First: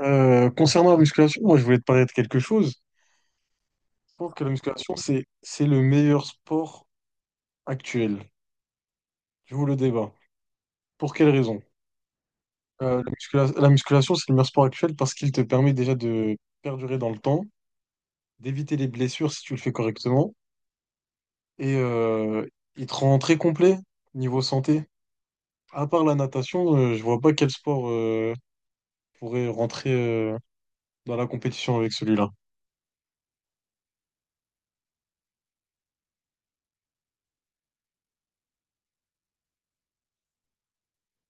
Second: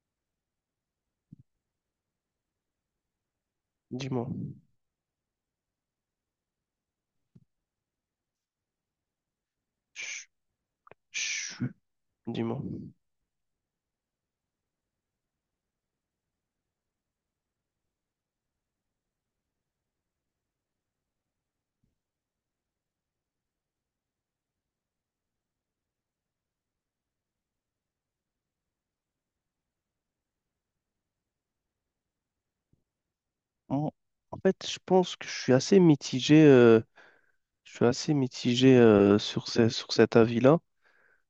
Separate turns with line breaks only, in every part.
Concernant la musculation, moi je voulais te parler de quelque chose. Je
Dis-moi.
pense que la musculation, c'est le meilleur sport actuel. Je vous le débat.
Je-
Pour quelle raison?
je- Dis-moi.
La musculation, c'est le meilleur sport actuel parce qu'il te permet déjà de perdurer dans le temps, d'éviter les blessures si tu le fais correctement, et il te rend très complet niveau santé. À part la natation, je vois pas quel sport pourrait rentrer dans la compétition avec celui-là.
En en fait, je pense que je suis assez mitigé, je suis assez mitigé, sur sur cet avis-là,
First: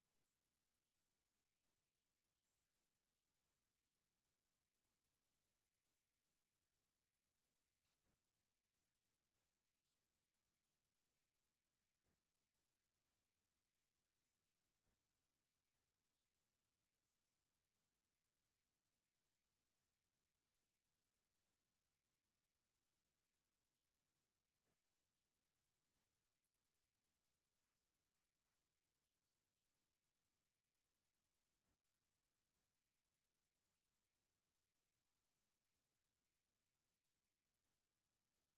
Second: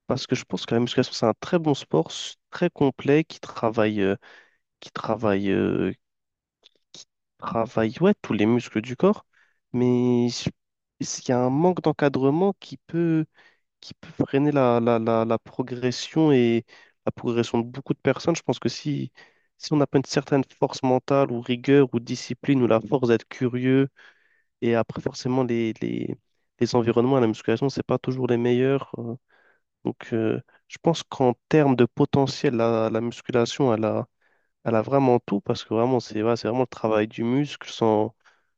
parce que je pense que la musculation, c'est un très bon sport, très complet, qui travaille, qui travaille, euh, qui travaille, ouais, tous les muscles du corps, mais il y a un manque d'encadrement qui peut freiner la progression et la progression de beaucoup de personnes. Je pense que si on n'a pas une certaine force mentale ou rigueur ou discipline ou la force d'être curieux, et après forcément les environnements à la musculation, c'est pas toujours les meilleurs. Donc je pense qu'en termes de potentiel, la musculation, elle a vraiment tout parce que vraiment, c'est ouais, c'est vraiment le travail du muscle sans,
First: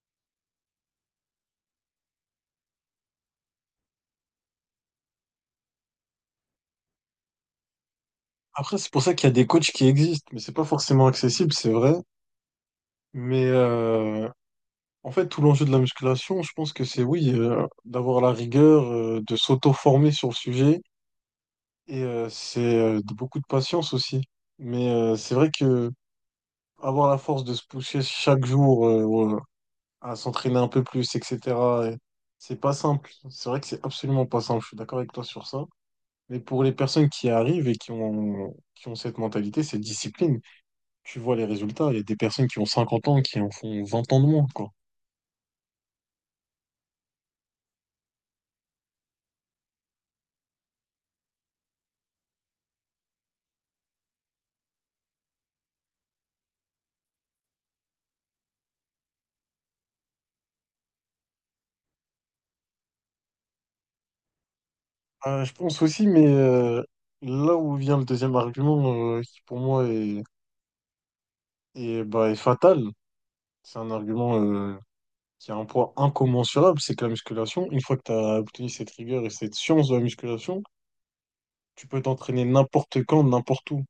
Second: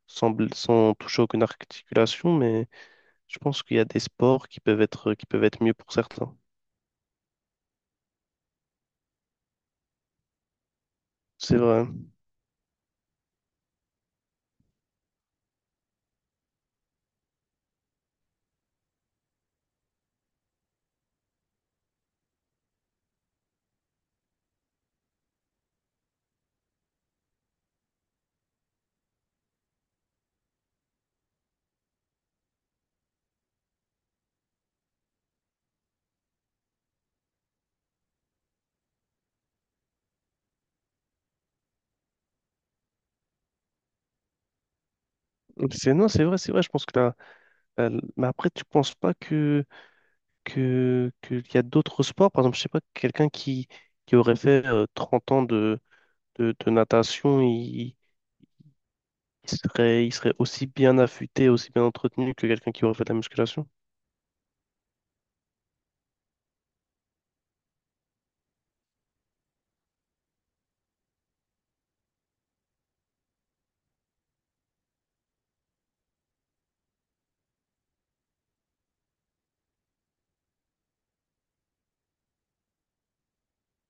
sans, bl- sans toucher aucune articulation, mais je pense qu'il y a des sports qui peuvent être mieux pour certains.
Après, c'est pour ça qu'il y a des coachs qui existent, mais c'est pas forcément accessible,
C'est
c'est
vrai.
vrai. Mais en fait, tout l'enjeu de la musculation, je pense que c'est oui, d'avoir la rigueur, de s'auto-former sur le sujet, et c'est de beaucoup de patience aussi. Mais c'est vrai que avoir la force de se pousser chaque jour à s'entraîner un peu plus, etc., et c'est pas simple. C'est vrai que c'est absolument pas simple. Je suis d'accord avec toi sur ça. Mais pour les personnes qui arrivent et qui ont cette mentalité, c'est discipline. Tu vois les résultats. Il y a des personnes qui ont 50 ans qui en font 20 ans de moins, quoi.
C'est, non, c'est vrai, c'est vrai. Je pense que là, mais après, tu penses pas qu'il y a d'autres sports. Par exemple, je sais pas, quelqu'un qui aurait fait 30 ans de natation, il serait aussi bien affûté, aussi bien entretenu que quelqu'un qui aurait fait de la musculation.
Je pense aussi, mais là où vient le deuxième argument, qui pour moi bah, est fatal, c'est un argument qui a un poids incommensurable, c'est que la musculation, une fois que tu as obtenu cette rigueur et cette science de la musculation, tu peux t'entraîner n'importe quand, n'importe où.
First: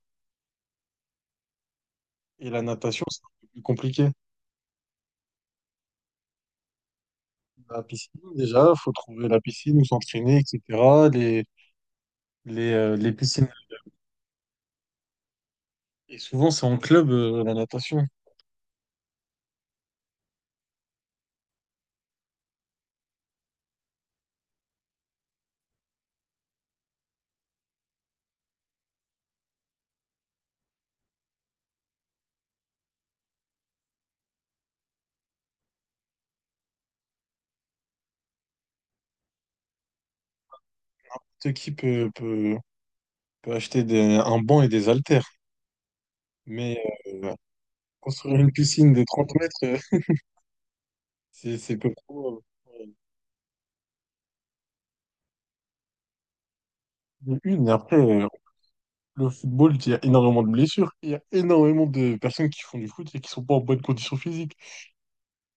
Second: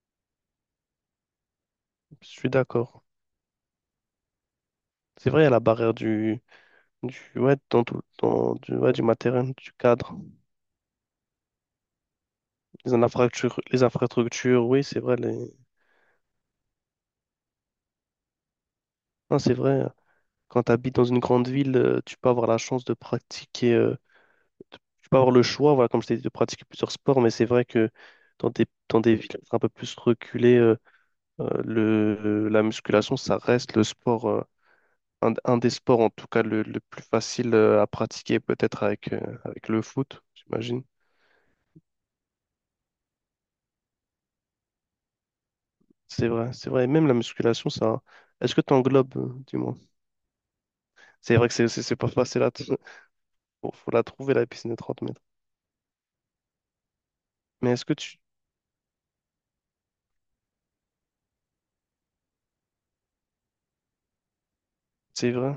Je
Et
suis
la
d'accord.
natation, c'est un peu plus compliqué.
C'est vrai, il y a la barrière du, ouais,
La
dans tout,
piscine,
dans,
déjà,
du,
faut
ouais, du
trouver la
matériel, du
piscine où
cadre,
s'entraîner, etc. Les, les, euh, les piscines.
les infrastructures, oui, c'est vrai. Les...
Et souvent, c'est en club, la natation.
Non, c'est vrai. Quand tu habites dans une grande ville, tu peux avoir la chance de pratiquer, tu peux avoir le choix, voilà, comme je t'ai dit, de pratiquer plusieurs sports, mais c'est vrai que dans des villes un peu plus reculées, la musculation, ça reste le sport, un des sports en tout cas le plus facile à pratiquer, peut-être avec, avec le foot, j'imagine.
N'importe qui peut acheter un banc et des haltères,
C'est vrai, c'est
mais
vrai. Et même la
euh,
musculation, ça.
construire une
Est-ce que tu
piscine de
englobes,
30
du
mètres,
moins? C'est vrai que
c'est c'est peu
c'est pas
probable.
facile à. Faut la trouver, la piscine de 30 mètres.
De une, et
Mais est-ce que
après,
tu.
le football, il y a énormément de blessures. Il y a énormément de personnes qui font du foot et qui sont pas en bonne condition physique.
C'est vrai.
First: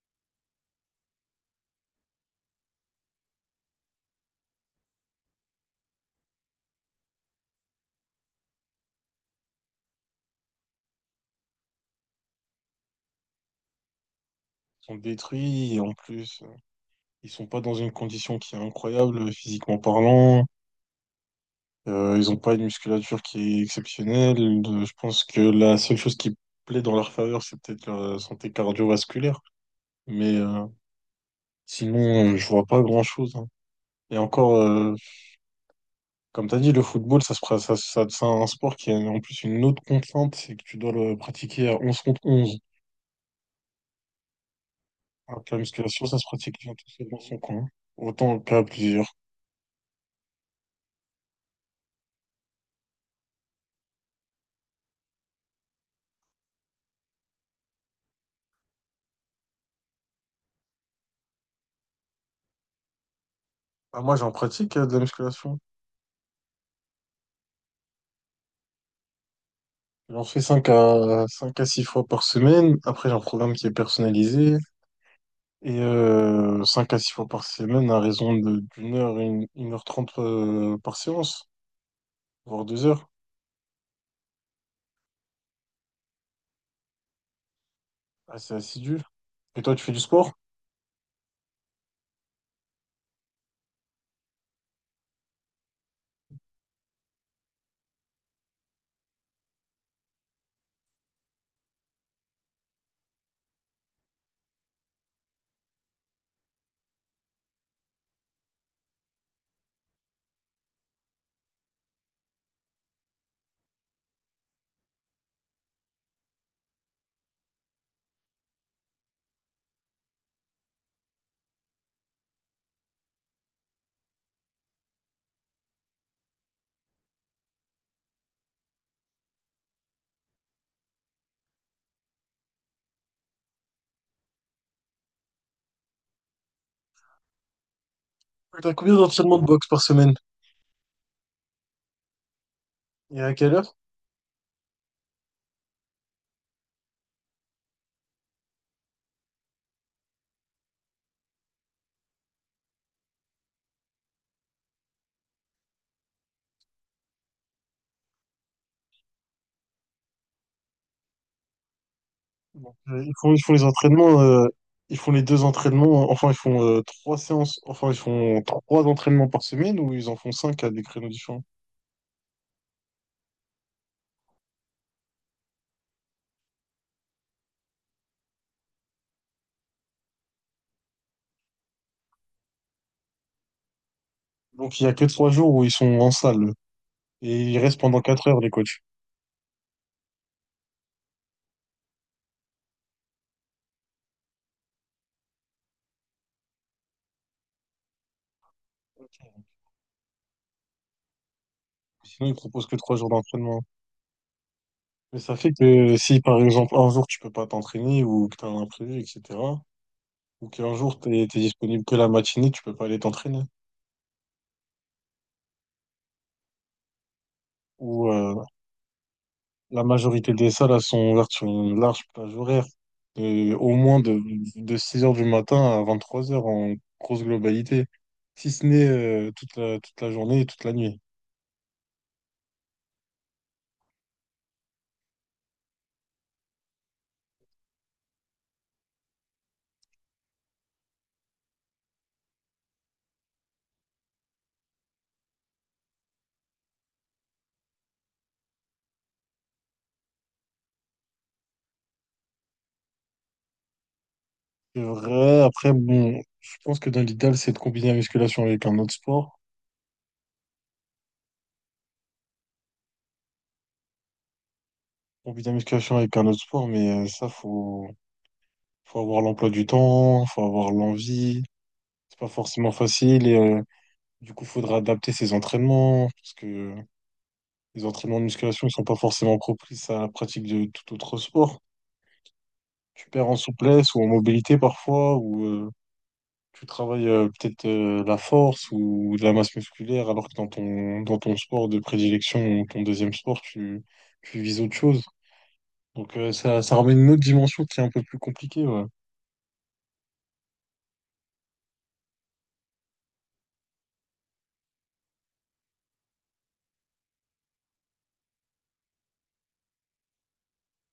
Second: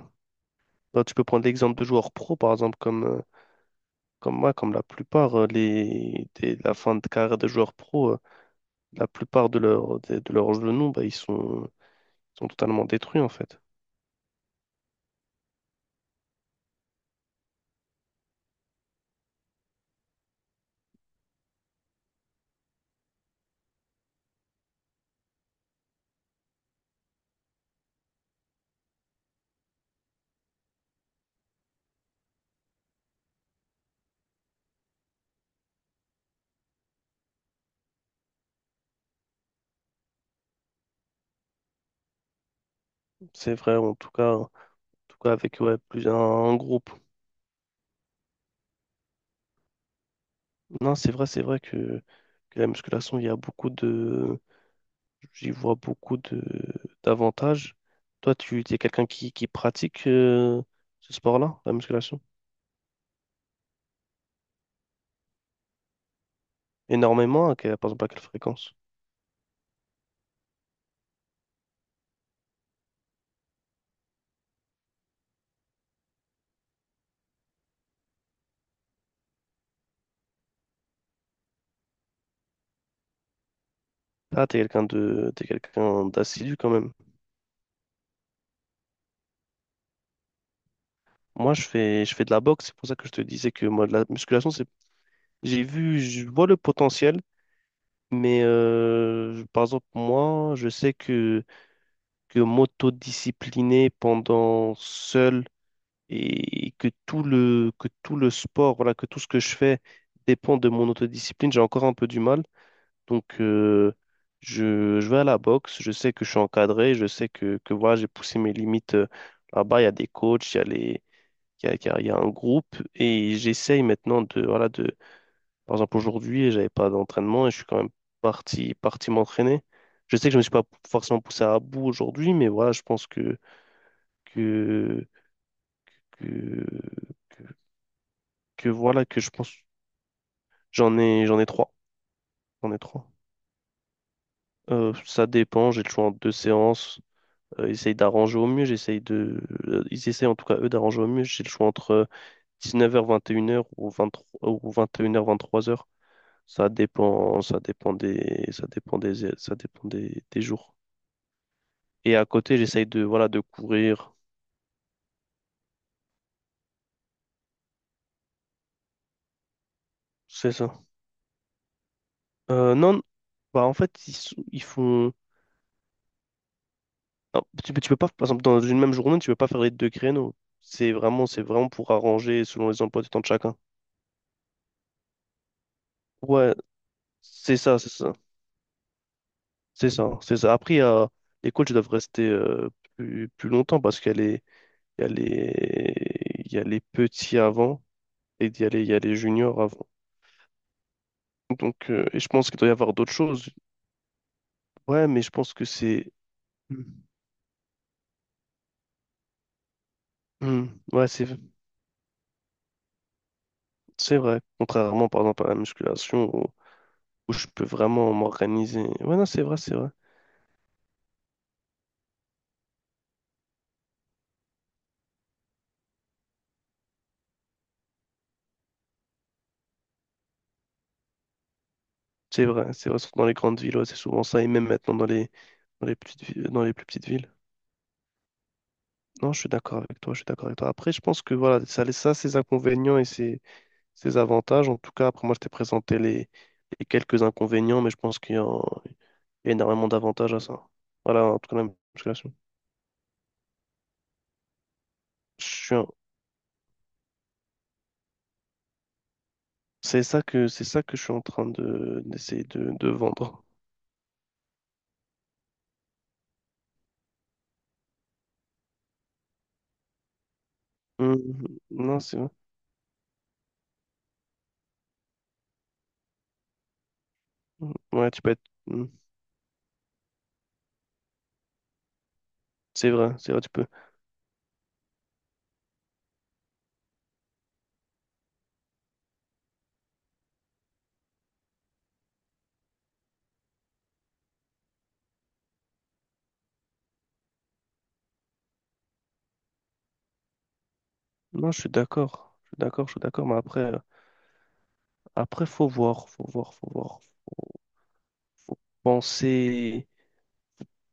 Bah, tu peux prendre l'exemple de joueurs pro, par exemple, comme, comme moi, comme la plupart, la fin de carrière des joueurs pro, la plupart de leurs genoux, bah, sont totalement détruits, en fait.
Ils sont détruits, et en plus, ils sont pas dans une condition qui est incroyable physiquement parlant. Ils ont pas une musculature qui est exceptionnelle. Je pense que la seule chose qui plaît dans leur faveur, c'est peut-être leur santé cardiovasculaire. Mais euh, Sinon, je vois pas grand-chose, hein. Et encore, comme tu as dit, le football, ça se, pra- ça- c'est un sport qui a en plus une autre contrainte, c'est que tu dois le pratiquer à 11 contre 11.
C'est vrai, en tout cas
Alors que la
avec ouais,
musculation,
plus
ça se
un
pratique bien tout
groupe.
seul dans son coin, autant qu'à plusieurs.
Non, c'est vrai que la musculation, il y a beaucoup de. J'y vois beaucoup de d'avantages. Toi, tu es quelqu'un qui pratique ce sport-là, la musculation,
Ah, moi, j'en pratique de la musculation.
énormément, par exemple à quelle fréquence?
J'en fais cinq à 6 fois par semaine. Après, j'ai un programme qui est personnalisé. Et 5 à 6 fois par semaine, à raison d'1 heure, une heure trente par séance, voire 2 heures.
Ah, t'es quelqu'un d'assidu quand même.
Assez assidu. Et toi, tu fais du sport?
Moi, je fais de la boxe, c'est pour ça que je te disais que moi, de la musculation, c'est j'ai vu, je vois le potentiel, mais par exemple moi, je sais que m'autodiscipliner pendant seul et que que tout le sport, voilà, que tout ce que je fais dépend de mon autodiscipline, j'ai encore un peu du mal. Donc, je vais à la boxe, je sais que je suis encadré, je sais que voilà, j'ai poussé mes limites là-bas, il y a des coachs, il y a un groupe, et j'essaye maintenant de, voilà, de, par exemple, aujourd'hui, j'avais pas d'entraînement et je suis quand même parti m'entraîner. Je sais que je me suis pas forcément poussé à bout aujourd'hui, mais voilà, je pense que, que, que
T'as combien
voilà, que je
d'entraînements de
pense.
boxe par semaine?
J'en ai trois. J'en ai trois.
Et à quelle heure?
Ça dépend, j'ai le choix en deux séances. Ils essayent d'arranger au mieux, j'essaye de. Ils essayent en tout cas, eux, d'arranger au mieux. J'ai le choix entre 19h, 21h ou 23, ou 21h, 23h. Ça dépend des jours. Et à côté,
Bon,
j'essaye de,
ils
voilà,
font, ils
de
font les
courir.
entraînements, ils font les deux entraînements, enfin ils font trois séances, enfin ils font trois entraînements par semaine ou ils en font
C'est
cinq à des
ça.
créneaux différents.
Non, bah en fait, ils font. Non, tu peux pas, par exemple, dans une même journée, tu peux pas faire les deux créneaux. C'est vraiment pour arranger selon les emplois du temps de chacun.
Donc il y a que 3 jours où ils sont en salle
Ouais,
et
c'est
ils
ça,
restent
c'est
pendant
ça,
4 heures les coachs.
c'est ça, c'est ça. Après, les coachs doivent rester plus longtemps parce qu'il y a les, il y a les, il y a les petits avant et il y a les juniors avant. Donc, et je
Sinon ils
pense qu'il
proposent
doit y
que
avoir
3 jours
d'autres choses.
d'entraînement.
Ouais,
Mais
mais je
ça fait
pense que
que
c'est,
si par exemple
Hmm.
un jour tu peux pas t'entraîner ou que t'as un imprévu, etc. Ou
Hmm,
qu'un jour
ouais,
t'es disponible que la matinée, tu peux pas aller t'entraîner.
c'est vrai. Contrairement, par exemple, à la musculation où je peux
Ou
vraiment
euh,
m'organiser. Ouais, non, c'est vrai, c'est
la
vrai.
majorité des salles, elles sont ouvertes sur une large plage horaire, au moins de 6 heures du matin à 23 heures en grosse globalité, si ce n'est toute la journée et toute la nuit.
C'est vrai, c'est vrai, surtout dans les grandes villes, ouais, c'est souvent ça, et même maintenant dans les petites, dans les plus petites villes. Non, je suis d'accord avec toi, je suis d'accord avec toi. Après, je pense que voilà, ça a ça, ses inconvénients et ses, ses avantages. En tout cas, après, moi, je t'ai présenté les quelques inconvénients, mais je pense qu'il y a, il y a énormément d'avantages à ça. Voilà, en tout cas, la musculation.
C'est vrai,
Je
après,
suis un-
bon, je pense que dans l'idéal, c'est de combiner la musculation avec un autre sport.
C'est ça que je suis en train de, d'essayer de vendre.
Combiner la musculation avec un autre sport, mais ça, faut avoir l'emploi du temps, faut avoir
Hum,
l'envie.
Non, c'est
C'est pas
vrai.
forcément facile et du coup, faudra adapter ses entraînements parce que
Mhm.
les
Ouais,
entraînements
tu
de
peux être.
musculation ne sont
hum,
pas forcément propices à la pratique de tout autre sport. Tu perds
C'est
en
vrai, tu peux.
souplesse ou en mobilité parfois, ou tu travailles peut-être la force ou de la masse musculaire, alors que dans ton sport de prédilection ou ton deuxième sport, tu vises autre chose. Donc ça, ça ramène une autre dimension qui est un peu plus compliquée, ouais.
Non, je suis d'accord. Je suis d'accord, je suis d'accord, mais après. Après, faut voir, faut voir, faut voir. Faut, faut penser,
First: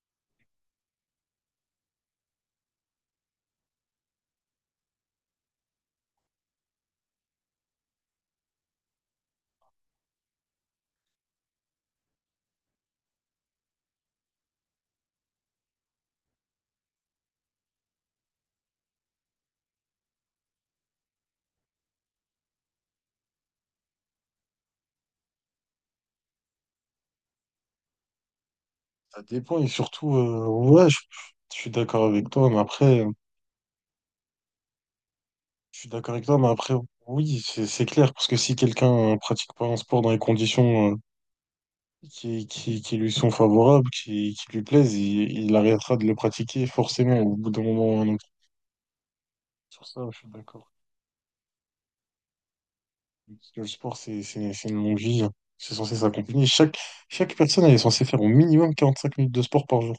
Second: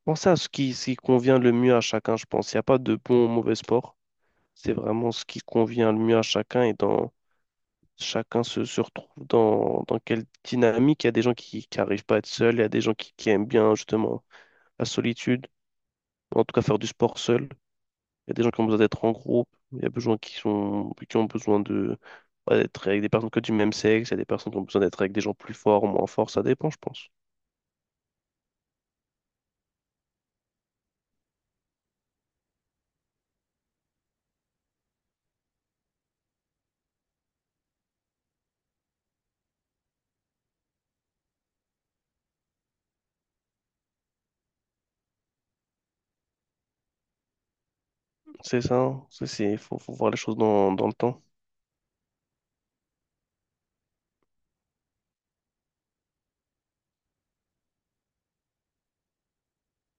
penser à ce qui convient le mieux à chacun, je pense. Il n'y a pas de bon ou mauvais sport. C'est vraiment ce qui convient le mieux à chacun et dans chacun se retrouve dans quelle dynamique. Il y a des gens qui n'arrivent pas à être seuls, il y a des gens qui aiment bien justement la solitude, en tout cas faire du sport seul. Il y a des gens qui ont besoin d'être en groupe, il y a besoin qui sont, qui ont besoin de, ouais, d'être avec des personnes que du même sexe, il y a des personnes qui ont besoin d'être avec des gens plus forts ou moins forts, ça dépend, je pense.
Ça dépend et surtout, ouais, je suis d'accord avec toi, mais après, je suis d'accord avec toi, mais après, oui, c'est clair, parce que si quelqu'un pratique pas un sport dans les conditions qui lui sont favorables, qui lui plaisent, il arrêtera de le pratiquer forcément au bout d'un moment ou un autre.
C'est ça, hein.
Sur
Faut
ça,
voir les
je suis
choses
d'accord.
dans, dans le temps.
Parce que le sport, c'est une longue vie, hein. C'est censé s'accompagner. Chaque personne, elle est censée faire au minimum 45 minutes de sport par jour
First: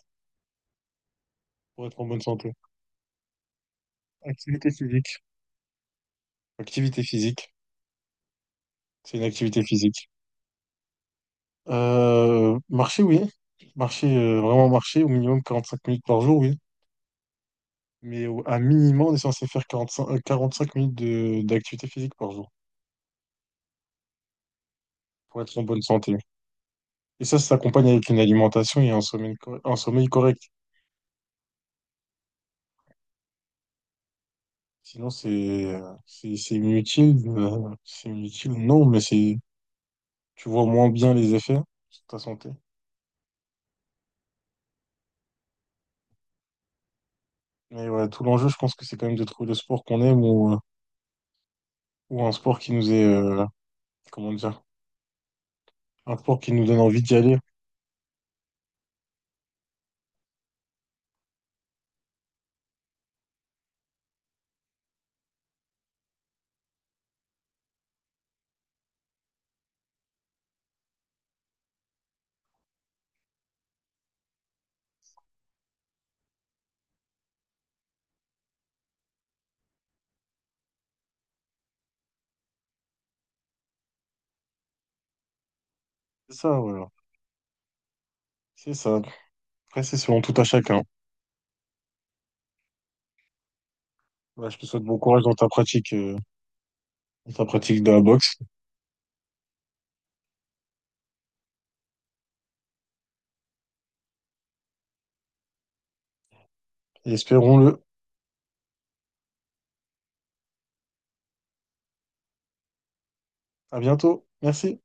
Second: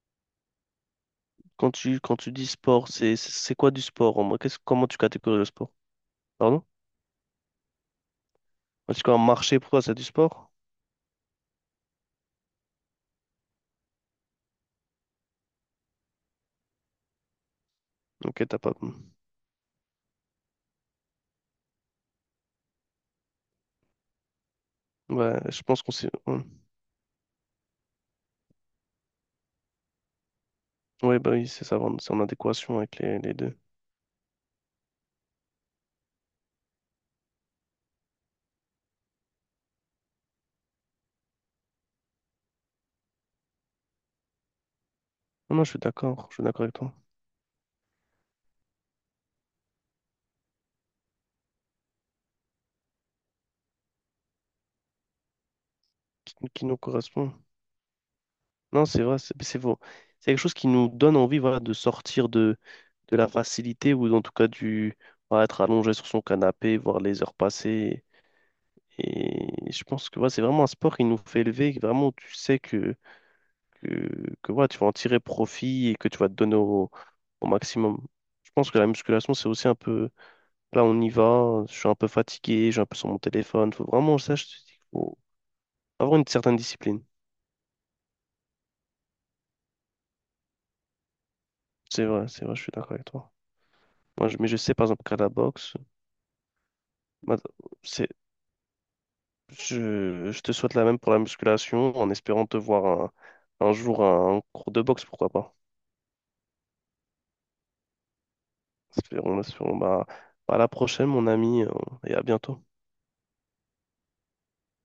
pour être en
Quand
bonne
tu dis
santé.
sport, c'est quoi du sport en mode
Activité
comment tu
physique.
catégorises le sport? Pardon?
Activité physique.
Quand tu
C'est une
dis marché,
activité
pour toi, c'est du
physique.
sport?
Marcher, oui. Marcher, vraiment marcher, au minimum 45 minutes par jour, oui. Mais
Ok,
à
t'as pas.
minimum, on est censé faire 45 minutes d'activité physique par jour.
Ouais,
Pour être en
je pense
bonne
qu'on s'est.
santé.
Ouais,
Et ça s'accompagne avec une alimentation et un sommeil, un sommeil correct.
Ouais, bah oui, c'est ça, vraiment, c'est en adéquation avec les deux.
Sinon, c'est inutile. C'est inutile, non, mais c'est tu vois moins bien les effets sur ta santé.
Non, non, je suis d'accord avec toi.
Mais ouais, tout l'enjeu, je pense que c'est quand même de trouver le sport qu'on aime ou un sport qui nous est, comment dire, un sport qui nous
Qui nous
donne envie d'y
correspond?
aller.
Non, c'est vrai, c'est faux. C'est quelque chose qui nous donne envie, voilà, de sortir de la facilité ou en tout cas du. Voilà, être allongé sur son canapé, voir les heures passer. Et je pense que ouais, c'est vraiment un sport qui nous fait élever, que vraiment tu sais que, ouais, tu vas en tirer profit et que tu vas te donner au maximum. Je pense que la musculation, c'est aussi un peu, là on y va, je suis un peu fatigué, je suis un peu sur mon téléphone. Faut vraiment, ça, je te dis, faut avoir une
C'est
certaine
ça, voilà.
discipline.
C'est ça. Après, c'est selon tout à chacun.
C'est vrai, je suis d'accord avec toi. Moi, mais
Voilà,
je
je te
sais,
souhaite
par
bon
exemple, qu'à
courage
la
dans ta
boxe,
pratique,
ma-
de la
c'est,
boxe.
je te souhaite la même pour la musculation en espérant te voir un jour à un cours de boxe, pourquoi pas.
Et espérons-le.
Espérons, espérons. Bah, à la prochaine, mon ami, et à bientôt.
À bientôt. Merci.